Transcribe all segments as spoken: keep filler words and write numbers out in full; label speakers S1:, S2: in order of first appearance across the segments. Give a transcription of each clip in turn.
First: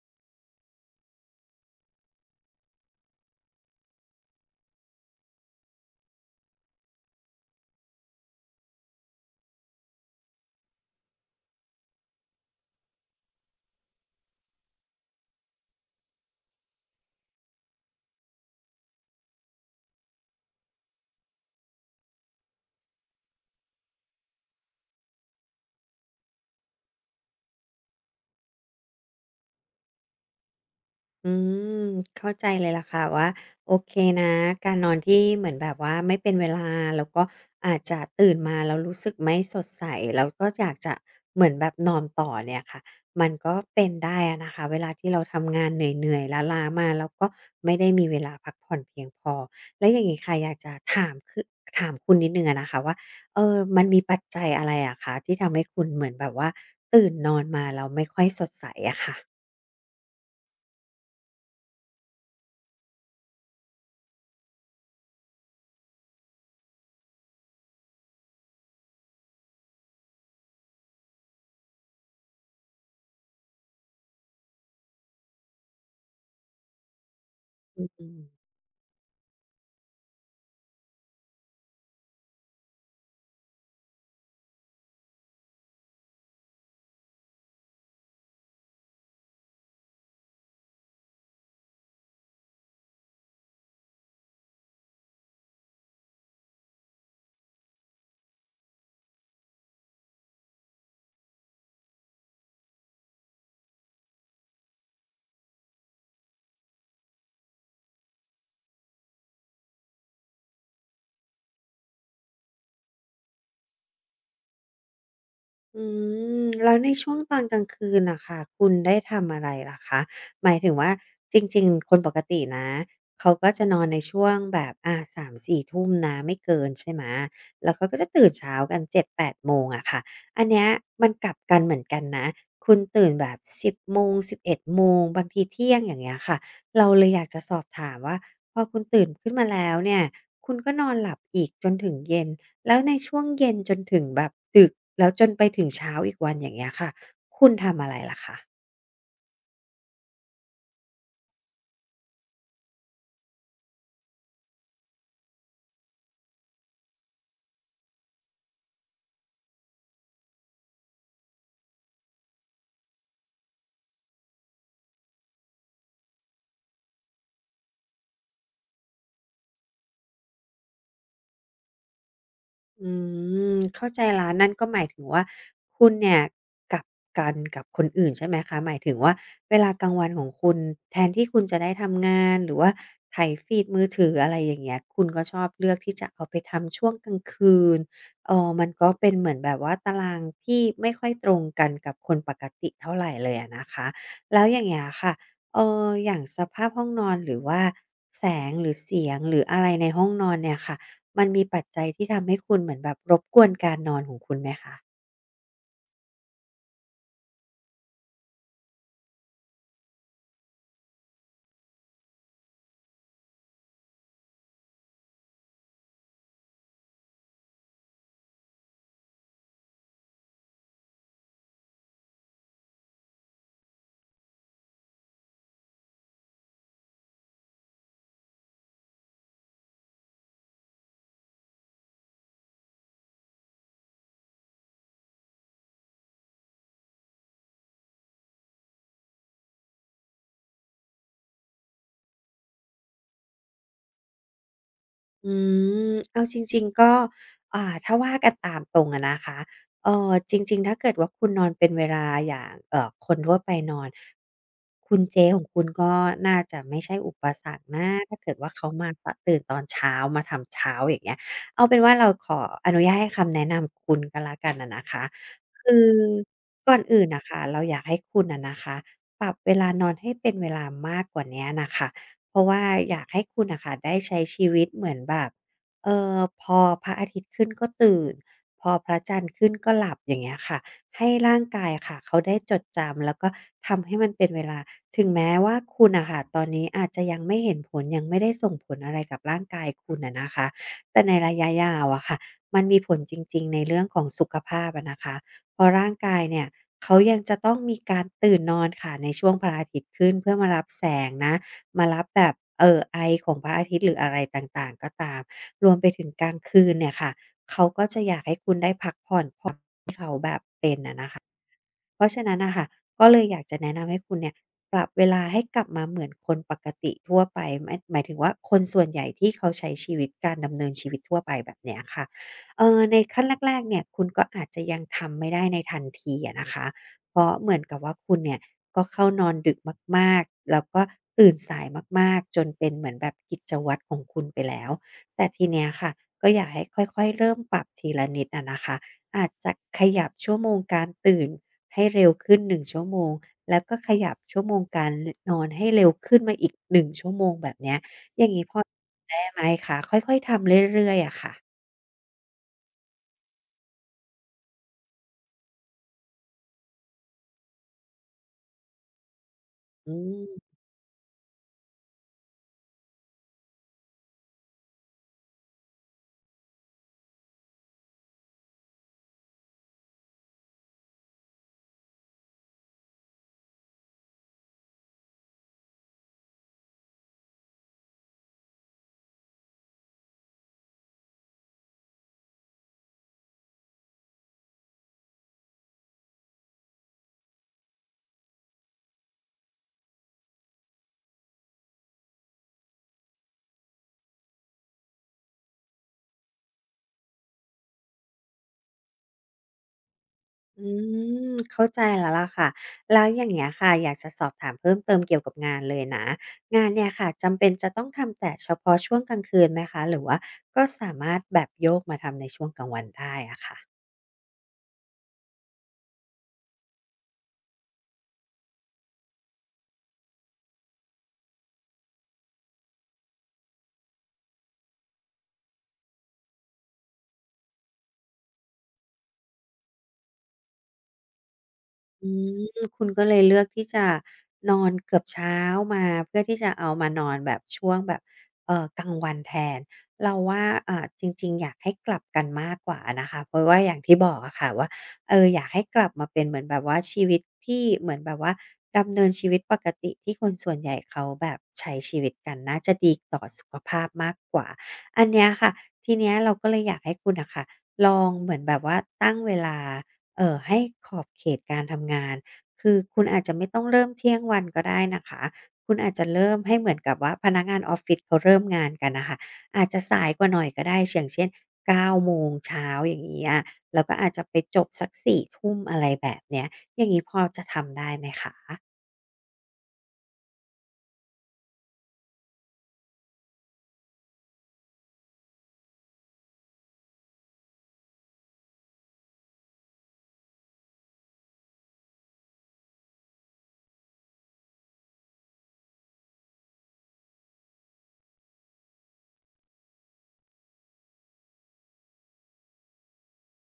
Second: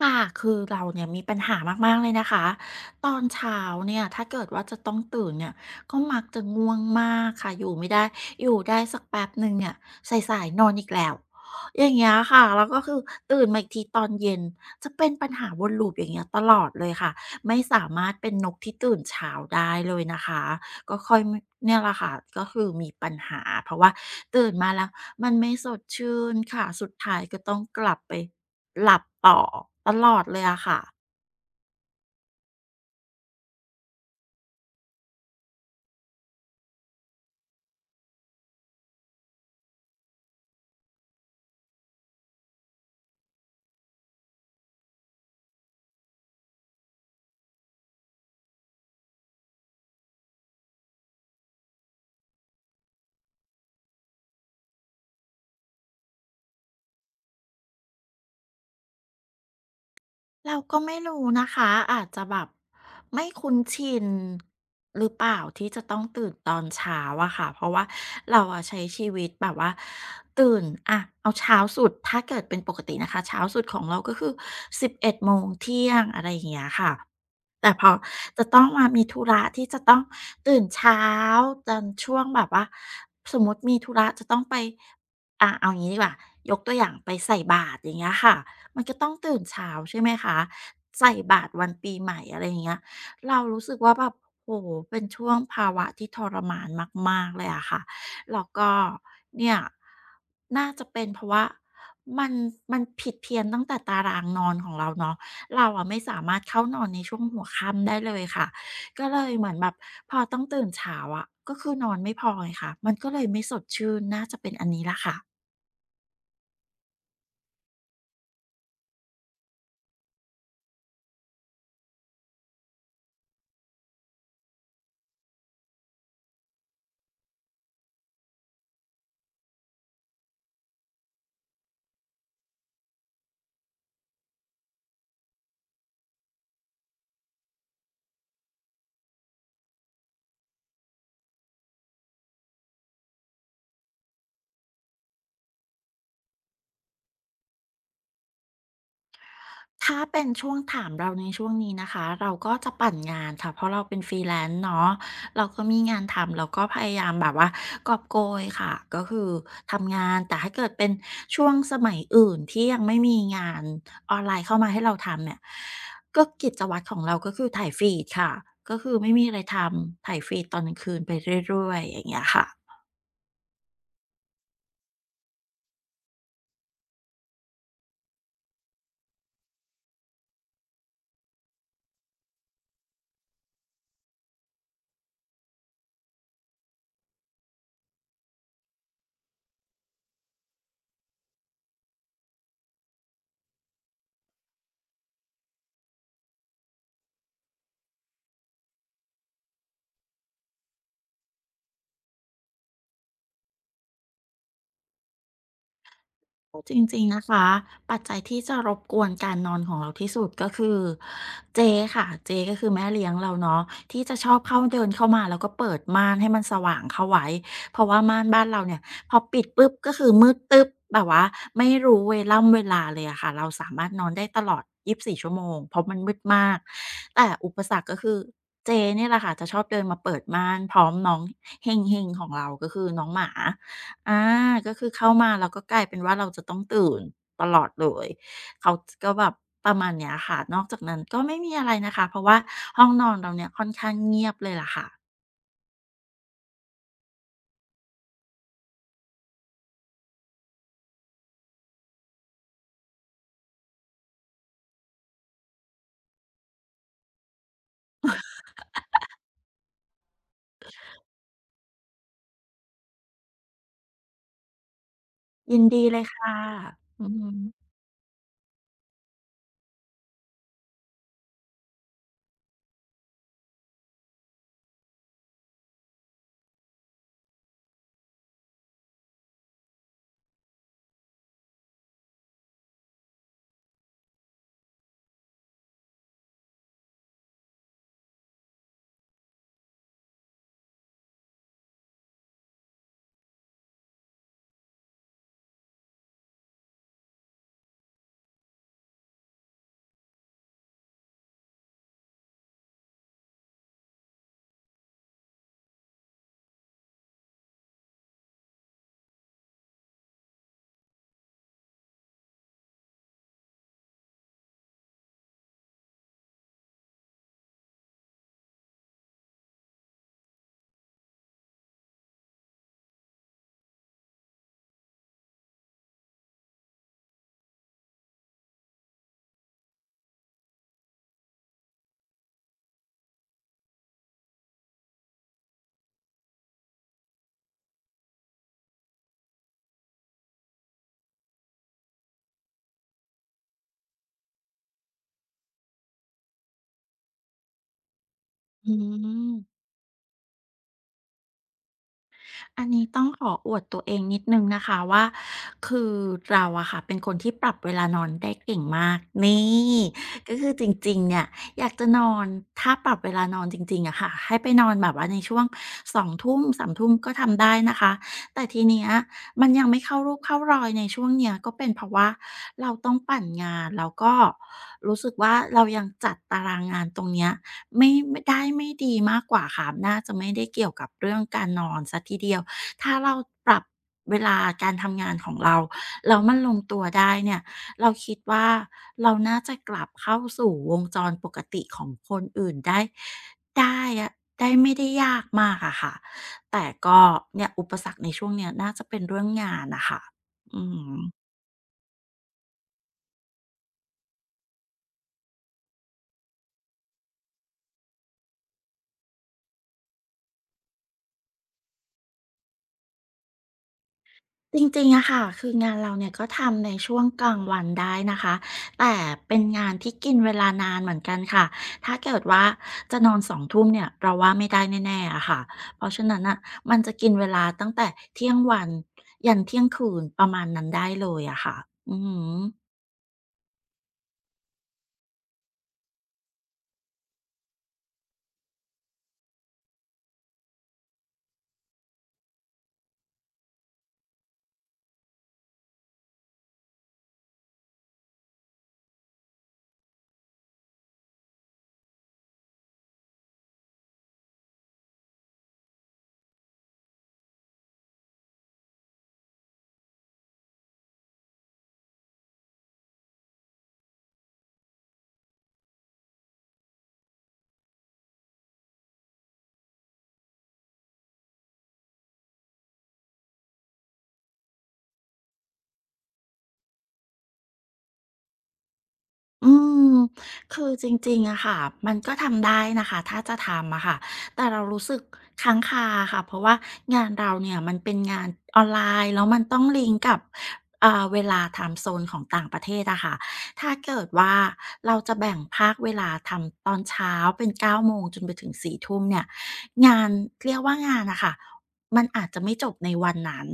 S1: ค่ะคือเราเนี่ยมีปัญหามากๆเลยนะคะตอนเช้าเนี่ยถ้าเกิดว่าจะต้องตื่นเนี่ยก็มักจะง่วงมากค่ะอยู่ไม่ได้อยู่ได้สักแป๊บหนึ่งเนี่ยสายๆนอนอีกแล้วอย่างเงี้ยค่ะแล้วก็คือตื่นมาอีกทีตอนเย็นจะเป็นปัญหาวนลูปอย่างเงี้ยตลอดเลยค่ะไม่สามารถเป็นนกที่ตื่นเช้าได้เลยนะคะก็ค่อยเนี่ยแหละค่ะก็คือมีปัญหาเพราะว่าตื่นมาแล้วมันไม่สดชื่นค่ะสุดท้ายก็ต้องกลับไป หลับต่อตลอดเลยอะค่ะ
S2: อืมเข้าใจเลยล่ะค่ะว่าโอเคนะการนอนที่เหมือนแบบว่าไม่เป็นเวลาแล้วก็อาจจะตื่นมาแล้วรู้สึกไม่สดใสแล้วก็อยากจะเหมือนแบบนอนต่อเนี่ยค่ะมันก็เป็นได้อะนะคะเวลาที่เราทำงานเหนื่อยๆล้าๆมาแล้วก็ไม่ได้มีเวลาพักผ่อนเพียงพอแล้วอย่างนี้ค่ะอยากจะถามคือถามคุณนิดหนึงอะนะคะว่าเออมันมีปัจจัยอะไรอะคะที่ทำให้คุณเหมือนแบบว่าตื่นนอนมาแล้วไม่ค่อยสดใสอะค่ะ
S1: เราก็ไม่รู้นะคะอาจจะแบบไม่คุ้นชินหรือเปล่าที่จะต้องตื่นตอนเช้าอะค่ะเพราะว่าเราอะใช้ชีวิตแบบว่าตื่นอะเอาเช้าสุดถ้าเกิดเป็นปกตินะคะเช้าสุดของเราก็คือสิบเอ็ดโมงเที่ยงอะไรอย่างเงี้ยค่ะแต่พอจะต้องมามีธุระที่จะต้องตื่นเช้าจนช่วงแบบว่าสมมติมีธุระจะต้องไปอ่ะเอาอย่างนี้ดีกว่ายกตัวอย่างไปใส่บาตรอย่างเงี้ยค่ะ มันก็ต้องตื่นเช้าใช่ไหมคะใส่บาตรวันปีใหม่อะไรอย่างเงี้ยเรารู้สึกว่าแบบโอ้โฮเป็นช่วงภาวะที่ทรมานมากๆเลยอะค่ะแล้วก็เนี่ยน่าจะเป็นเพราะว่ามันมันผิดเพี้ยนตั้งแต่ตารางนอนของเราเนาะเราอะไม่สามารถเข้านอนในช่วงหัวค่ำได้เลยค่ะก็เลยเหมือนแบบพอต้องตื่นเช้าอะก็คือนอนไม่พอไงคะมันก็เลยไม่สดชื่นน่าจะเป็นอันนี้ล่ะค่ะ
S2: อืมแล้วในช่วงตอนกลางคืนน่ะค่ะคุณได้ทำอะไรเหรอคะหมายถึงว่าจริงๆคนปกตินะเขาก็จะนอนในช่วงแบบอาสามถึงสี่ทุ่มนะไม่เกินใช่ไหมแล้วเขาก็จะตื่นเช้ากันเจ็ดถึงแปดโมงอะค่ะอันเนี้ยมันกลับกันเหมือนกันนะคุณตื่นแบบสิบโมงสิบเอ็ดโมงบางทีเที่ยงอย่างเงี้ยค่ะเราเลยอยากจะสอบถามว่าพอคุณตื่นขึ้นมาแล้วเนี่ยคุณก็นอนหลับอีกจนถึงเย็น แล้วในช่วงเย็นจนถึงแบบดึกแล้วจนไปถึงเช้าอีกวันอย่างเงี้ยค่ะคุณทำอะไรล่ะคะ
S1: ถ้าเป็นช่วงถามเราในช่วงนี้นะคะเราก็จะปั่นงานค่ะเพราะเราเป็น Freelance เนาะเราก็มีงานทำเราก็พยายามแบบว่ากอบโกยค่ะก็คือทำงานแต่ถ้าเกิดเป็นช่วงสมัยอื่นที่ยังไม่มีงานออนไลน์เข้ามาให้เราทำเนี่ยก็กิจวัตรของเราก็คือถ่ายฟีดค่ะก็คือไม่มีอะไรทำถ่ายฟีดตอนกลางคืนไปเรื่อยๆอย่างเงี้ยค่ะ
S2: อืมเข้าใจแล้วนั่นก็หมายถึงว่าคุณเนี่ยกลับกันกับคนอื่นใช่ไหมคะหมายถึงว่าเวลากลางวันของคุณแทนที่คุณจะได้ทำงานหรือว่าไถฟีดมือถืออะไรอย่างเงี้ยคุณก็ชอบเลือกที่จะเอาไปทำช่วงกลางคืนเอ่อมันก็เป็นเหมือนแบบว่าตารางที่ไม่ค่อยตรงกันกับคนปกติเท่าไรเลยอะนะคะแล้วอย่างเงี้ยค่ะเอ่ออย่างสภาพห้องนอนหรือว่าแสงหรือเสียงหรืออะไรในห้องนอนเนี่ยค่ะ มันมีปัจจัยที่ทำให้คุณเหมือนแบบรบกวนการนอนของคุณไหมคะ
S1: จริงๆนะคะปัจจัยที่จะรบกวนการนอนของเราที่สุดก็คือเจ๊ค่ะเจก็คือแม่เลี้ยงเราเนาะที่จะชอบเข้าเดินเข้ามาแล้วก็เปิดม่านให้มันสว่างเข้าไว้เพราะว่าม่านบ้านเราเนี่ยพอปิดปุ๊บก็คือมืดตึ๊บแบบว่าไม่รู้เวล่ำเวลาเลยอะค่ะเราสามารถนอนได้ตลอดยี่สิบสี่ชั่วโมงเพราะมันมืดมากแต่อุปสรรคก็คือเจเนี่ยแหละค่ะจะชอบเดินมาเปิดม่านพร้อมน้องเฮงเฮงของเราก็คือน้องหมา อาก็คือเข้ามาแล้วก็กลายเป็นว่าเราจะต้องตื่นตลอดเลยเขาก็แบบประมาณเนี้ยค่ะนอกจากนั้นก็ไม่มีอะไรนะคะเพราะว่าห้องนอนเราเนี่ยค่อนข้างเงียบเลยล่ะค่ะ
S2: อืมเอาจริงๆก็อ่าถ้าว่ากันตามตรงอะนะคะเอ่อจริงๆถ้าเกิดว่าคุณนอนเป็นเวลาอย่างเอ่อคนทั่วไปนอน คุณเจ๊ของคุณก็น่าจะไม่ใช่อุปสรรคนะถ้าเกิดว่าเขามาตตื่นตอนเช้ามาทำเช้าอย่างเงี้ยเอาเป็นว่าเราขออนุญาตให้คำแนะนำคุณก็แล้วกันอะนะคะ
S1: ยิน
S2: คื
S1: ดี
S2: อ
S1: เลยค่ะ
S2: ก่อน
S1: อื
S2: อื่น
S1: อ
S2: น่ะ
S1: ฮึ
S2: ค่ะเราอยากให้คุณอะนะคะปรับเวลานอนให้เป็นเวลามากกว่าเนี้ยน่ะค่ะเพราะว่าอยากให้คุณน่ะค่ะได้ใช้ชีวิตเหมือนแบบเอ่อพอพระอาทิตย์ขึ้นก็ตื่นพอพระจันทร์ขึ้นก็หลับอย่างเงี้ยค่ะให้ร่างกายค่ะเขาได้จดจำแล้วก็ทำให้มันเป็นเวลาถึงแม้ว่าคุณน่ะค่ะตอนนี้อาจจะยังไม่เห็นผลยังไม่ได้ส่งผลอะไรกับร่างกายคุณอะนะคะแต่ในระยะยาวอะค่ะมันมีผลจริงๆในเรื่องของสุขภาพอะนะคะ เพราะร่างกายเนี่ยเขายังจะต้องมีการตื่นนอนค่ะในช่วงพระอาทิตย์ขึ้นเพื่อมารับแสงนะมารับแบบเออไอของพระอาทิตย์หรืออะไรต่างๆก็ตามรวมไปถึงกลางคืนเนี่ยค่ะเขาก็จะอยากให้คุณได้พักผ่อน เพราะฉะนั้นน่ะค่ะก็เลยอยากจะแนะนำให้คุณเนี่ยปรับเวลาให้กลับมาเหมือนคนปกติทั่วไปหมายหมายถึงว่าคนส่วนใหญ่ที่เขาใช้ชีวิตการดำเนินชีวิตทั่วไปแบบเนี้ยค่ะเอ่อในขั้นแรกๆเนี่ยคุณก็อาจจะยังทำไม่ได้ในทันทีอะนะคะเพราะเหมือนกับว่าคุณเนี่ยก็เข้านอนดึกมากๆแล้วก็ตื่นสายมากๆจนเป็นเหมือนแบบกิจวัตรของคุณไปแล้วแต่ทีเนี้ยค่ะก็อยากให้ค่อยๆเริ่มปรับทีละนิดอะนะคะอาจจะขยับชั่วโมงการตื่น ให้เร็วขึ้นหนึ่งชั่วโมงแล้วก็ขยับชั่วโมงการลนอนให้เร็วขึ้นมาอีกหนึ่งชั่วโมงแบบเนี้ยอย่างงี้พอ
S1: อื
S2: ได้ไหม
S1: ม
S2: คะค่อยๆทำเรื่อยๆอะค่ะ
S1: อันนี้ต้องขออวดตัวเองนิดนึงนะคะว่าคือเราอะค่ะเป็นคนที่ปรับเวลานอนได้เก่งมากนี่
S2: อืม
S1: ก็คือจริงๆเนี่ยอยากจะนอนถ้าปรับเวลานอนจริงๆอะค่ะให้ไปนอนแบบว่าในช่วงสองสามทุ่มก็ทำได้นะคะ แต่ทีเนี้ยมันยังไม่เข้ารูปเข้ารอยในช่วงเนี้ยก็เป็นเพราะว่าเราต้องปั่นงานแล้วก็รู้สึกว่าเรายังจัดตารางงานตรงเนี้ยไม่ไม่ได้ไม่ดีมากกว่าค่ะน่าจะไม่ได้เกี่ยวกับเรื่องการนอนเสียทีเดียวถ้าเราปรับเวลาการทำงานของเราแล้วมันลงตัวได้เนี่ยเราคิดว่าเราน่าจะกลับเข้าสู่วงจรปกติของคนอื่นได้ได้อะได้ไม่ได้ยากมากอะค่ะ แต่ก็เนี่ยอุปสรรคในช่วงเนี้ยน่าจะเป็นเรื่องงานนะคะอื
S2: อื
S1: ม
S2: มเข้าใจแล้วล่ะค่ะแล้วอย่างเงี้ยค่ะอยากจะสอบถามเพิ่มเติมเกี่ยวกับงานเลยนะงานเนี่ยค่ะจำเป็นจะต้องทำแต่เฉพาะช่วงกลางคืนไหมคะหรือว่าก็สามารถแบบโยกมาทำในช่วงกลางวันได้อะค่ะ
S1: จริงๆอะค่ะคืองานเราเนี่ยก็ทำในช่วงกลางวันได้นะคะแต่เป็นงานที่กินเวลานานเหมือนกันค่ะถ้าเกิดว่าจะนอนสองทุ่มเนี่ยเราว่าไม่ได้แน่ๆอะค่ะเพราะฉะนั้นอะมันจะกินเวลาตั้งแต่เที่ยงวันยันเที่ยงคืนประมาณนั้นได้เลยอะค่ะอื
S2: อื
S1: ม
S2: มคุณก็เลยเลือกที่จะนอนเกือบเช้ามาเพื่อที่จะเอามานอนแบบช่วงแบบเอ่อกลางวันแทนเราว่าอ่าจริงๆอยากให้กลับกันมากกว่านะคะเพราะว่าอย่างที่บอกอะค่ะว่าเอออยากให้กลับมาเป็นเหมือนแบบว่าชีวิตที่เหมือนแบบว่าดำเนินชีวิตปกติที่คนส่วนใหญ่เขาแบบใช้ชีวิตกันน่าจะดีต่อสุขภาพมากกว่าอันเนี้ยค่ะทีเนี้ยเราก็เลยอยากให้คุณน่ะค่ะลองเหมือนแบบว่าตั้งเวลา เอ่อให้ขอบเขตการทำงานคือคุณอาจจะไม่ต้องเริ่มเที่ยงวันก็ได้นะคะคุณอาจจะเริ่มให้เหมือนกับว่าพนักงานออฟฟิศเขาเริ่มงานกันน่ะค่ะอาจจะสายกว่าหน่อยก็ได้อย่างเช่นเก้าโมงเช้าอย่างเงี้ยแล้วก็อาจจะไปจบสักสี่ทุ่มอะไรแบบเนี้ยอย่างงี้พอจะทำได้ไหมคะ
S1: อืมคือจริงๆอะค่ะมันก็ทำได้นะคะถ้าจะทำอะค่ะแต่เรารู้สึกค้างคาค่ะเพราะว่างานเราเนี่ยมันเป็นงานออนไลน์แล้วมันต้องลิงก์กับเอ่าเวลาไทม์โซนของต่างประเทศอะค่ะถ้าเกิดว่าเราจะแบ่งภาคเวลาทำตอนเช้าเป็นเก้าโมงจนไปถึงสี่ทุ่มเนี่ยงานเรียกว่างานอะค่ะ มันอาจจะไม่จบในวันนั้น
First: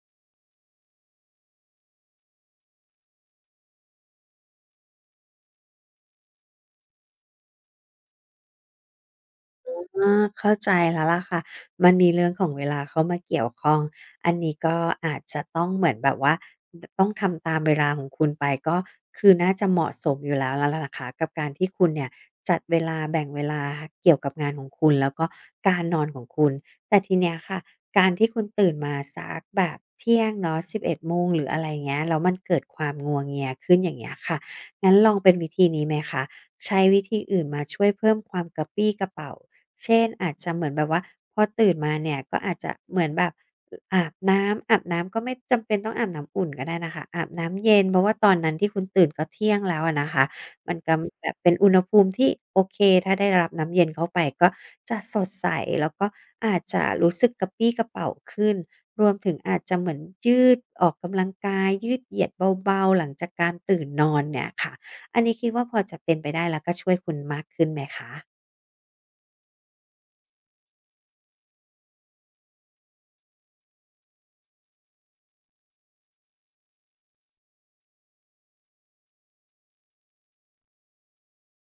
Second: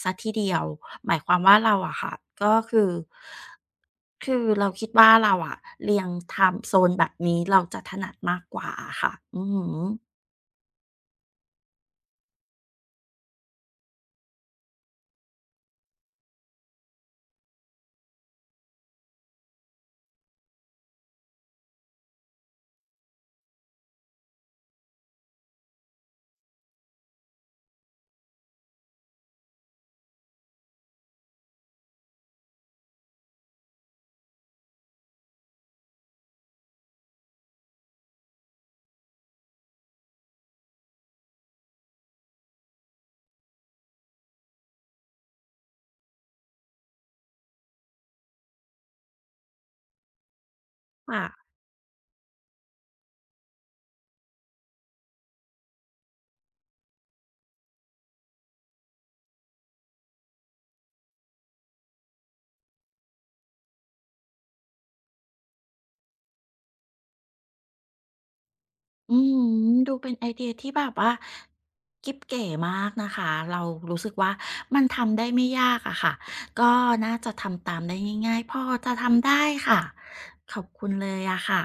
S1: เสียทีเดียวหมายความว่าเราอะค่ะก็คือ คือเราคิดว่าเราอะเรียงไทม์โซนแบบนี้เราจะถนัดมากกว่าอะค่ะอือฮึ
S2: อาเข้าใจแล้วล่ะค่ะมันมีเรื่องของเวลาเข้ามาเกี่ยวข้องอันนี้ก็อาจจะต้องเหมือนแบบว่าดต้องทำตามเวลาของคุณไปก็คือน่าจะเหมาะสมอยู่แล้วแล้วล่ะนะคะกับการที่คุณเนี่ยจัดเวลาแบ่งเวลาเกี่ยวกับงานของคุณแล้วก็การนอนของคุณ แต่ทีเนี้ยค่ะการที่คุณตื่นมาสักแบบเที่ยงเนาะสิบเอ็ดโมงหรืออะไรเงี้ยแล้วมันเกิดความงัวเงียขึ้นอย่างเงี้ยค่ะงั้นลองเป็นวิธีนี้ไหมคะใช้วิธีอื่นมาช่วยเพิ่มความกระปรี้กระเปร่า เช่นอาจจะเหมือนแบบว่าพอตื่นมาเนี่ยก็อาจจะเหมือนแบบอาบน้ำอาบน้ำก็ไม่จำเป็นต้องอาบน้ำอุ่นก็ได้นะคะอาบน้ำเย็นเพราะว่าตอนนั้นที่คุณตื่นก็เที่ยงแล้วอะนะคะมันก็แบบ
S1: ค่ะ
S2: เป็นอุณหภูมิที่โอเคถ้าได้รับน้ำเย็นเข้าไปก็จะสดใสแล้วก็อาจจะรู้สึกกระปรี้กระเปร่าขึ้นรวมถึงอาจจะเหมือนยืดออกกำลังกายยืดเหยียดเบาๆหลังจากการตื่นนอนเนี่ยค่ะอันนี้คิดว่าพอจะเป็นไปได้แล้วก็ช่วยคุณมากขึ้นไหมคะ
S1: อืมดูเป็นไอเดียที่แบบว่ากิ๊บเก๋มากนะคะเรารู้สึกว่ามันทำได้ไม่ยากอะค่ะ ก็น่าจะทำตามได้ง่ายๆพอจะทำได้ค่ะขอบคุณเลยอะค่ะ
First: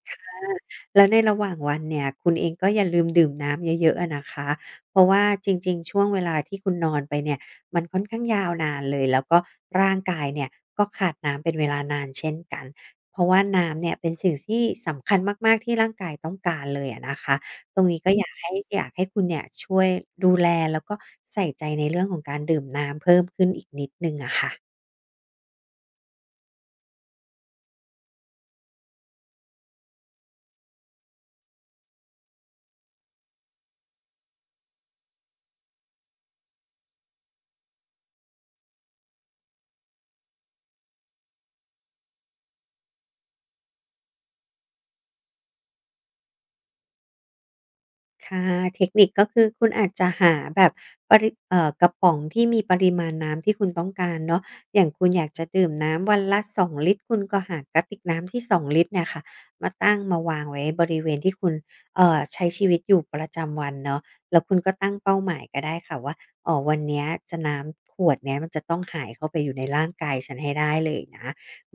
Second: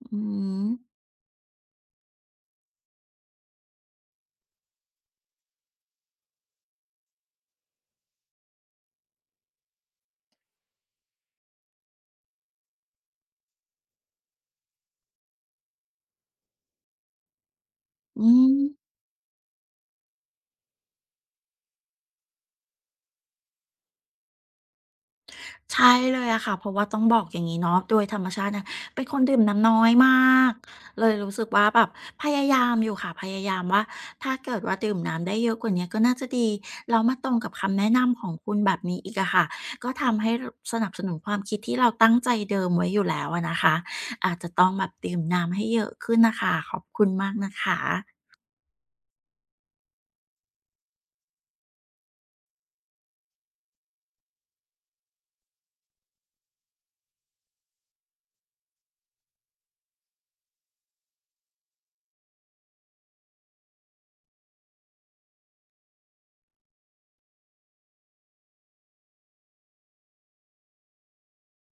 S1: อือฮึ
S2: แล้วในระหว่างวันเนี่ยคุณเองก็อย่าลืมดื่มน้ำเยอะๆอะนะคะเพราะว่าจริงๆช่วงเวลาที่คุณนอนไปเนี่ยมันค่อนข้างยาวนานเลยแล้วก็ร่างกายเนี่ยก็ขาดน้ำเป็นเวลานานเช่นกัน เพราะว่าน้ำเนี่ยเป็นสิ่งที่สำคัญมากๆที่ร่างกายต้องการเลยอะนะคะตรงนี้ก็
S1: อื
S2: อยากให้อยาก
S1: ม
S2: ให้คุณเนี่ยช่วยดูแลแล้วก็ใส่ใจในเรื่องของการดื่มน้ำเพิ่มขึ้นอีกนิดหนึ่งอะค่ะ
S1: ใช่เลยอะค่ะเพราะว่าต้องบอกอย่างนี้เนาะโดยธรรมชาติเนะเป็นคนดื่มน้ำน้อยมากเลยรู้สึกว่าแบบพยายามอยู่ค่ะพยายามว่าถ้าเกิดว่าดื่มน้ำได้เยอะกว่านี้ก็น่าจะดีแล้วมาตรงกับคำแนะนำของคุณแบบนี้อีกอะค่ะก็ทำให้รสนับสนุนความคิดที่เราตั้งใจเดิมไว้อยู่แล้วอะนะคะอาจจะต้องแบบดื่มน้ำให้เยอะขึ้นน่ะค่ะขอบคุณมากนะคะ
S2: ค่ะเทคนิคก็คือคุณอาจจะหาแบบปริเอ่อกระป๋องที่มีปริมาณน้ำที่คุณต้องการเนาะอย่างคุณอยากจะดื่มน้ำวันละสองลิตรคุณก็หากระติกน้ำที่สองลิตรเนี่ยค่ะมาตั้งมาวางไว้บริเวณที่คุณเอ่อใช้ชีวิตอยู่ประจำวันเนาะแล้วคุณก็ตั้งเป้าหมายก็ได้ค่ะว่าอ๋อวันเนี้ยจะน้ำขวดเนี้ยมันจะต้องหายเข้าไปอยู่ในร่างกายฉันให้ได้เลยนะ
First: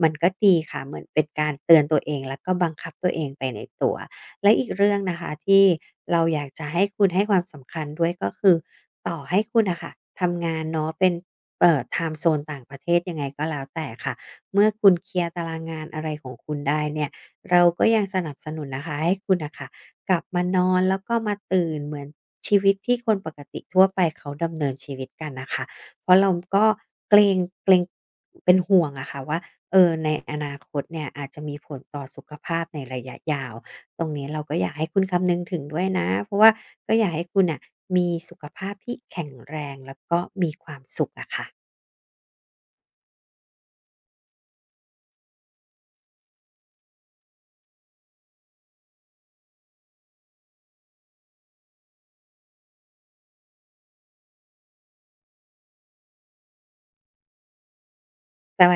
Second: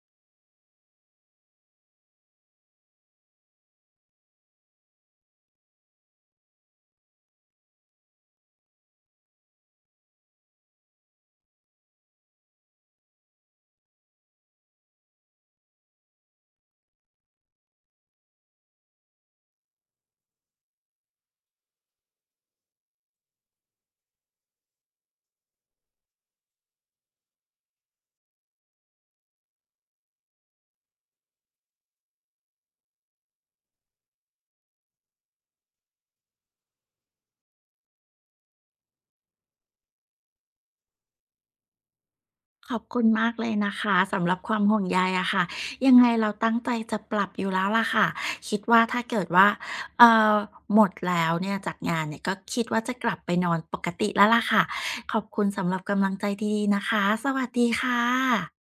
S2: มันก็ดีค่ะเหมือนเป็นการเตือนตัวเองแล้วก็บังคับตัวเองไปในตัว และอีกเรื่องนะคะที่เราอยากจะให้คุณให้ความสำคัญด้วยก็คือต่อให้คุณนะค่ะทำงานเนาะเป็นเอ่อไทม์โซนต่างประเทศยังไงก็แล้วแต่ค่ะเมื่อคุณเคลียร์ตารางงานอะไรของคุณได้เนี่ยเราก็ยังสนับสนุนนะคะให้คุณน่ะค่ะกลับมานอนแล้วก็มาตื่นเหมือนชีวิตที่คนปกติทั่วไปเขาดำเนินชีวิตกันน่ะค่ะเพราะเราก็เกรงเกรงเป็นห่วงอะค่ะว่าเออในอนาคตเนี่ยอาจจะมีผลต่อสุขภาพในระยะยาว ตรงนี้เราก็อยากให้คุณคำนึงถึงด้วยนะเพราะว่าก็อยากให้คุณอ่ะมีสุขภาพที่แข็งแรงแล้วก็มีความสุขอะค่ะ
S1: ขอบคุณมากเลยนะคะสำหรับความห่วงใยอะค่ะยังไงเราตั้งใจจะปรับอยู่แล้วล่ะค่ะคิดว่าถ้าเกิดว่าเอ่อหมดแล้วเนี่ยจากงานเนี่ยก็คิดว่าจะกลับไปนอนปกติแล้วล่ะค่ะขอบคุณสำหรับกำลังใจดีๆนะคะสวัสดีค่ะ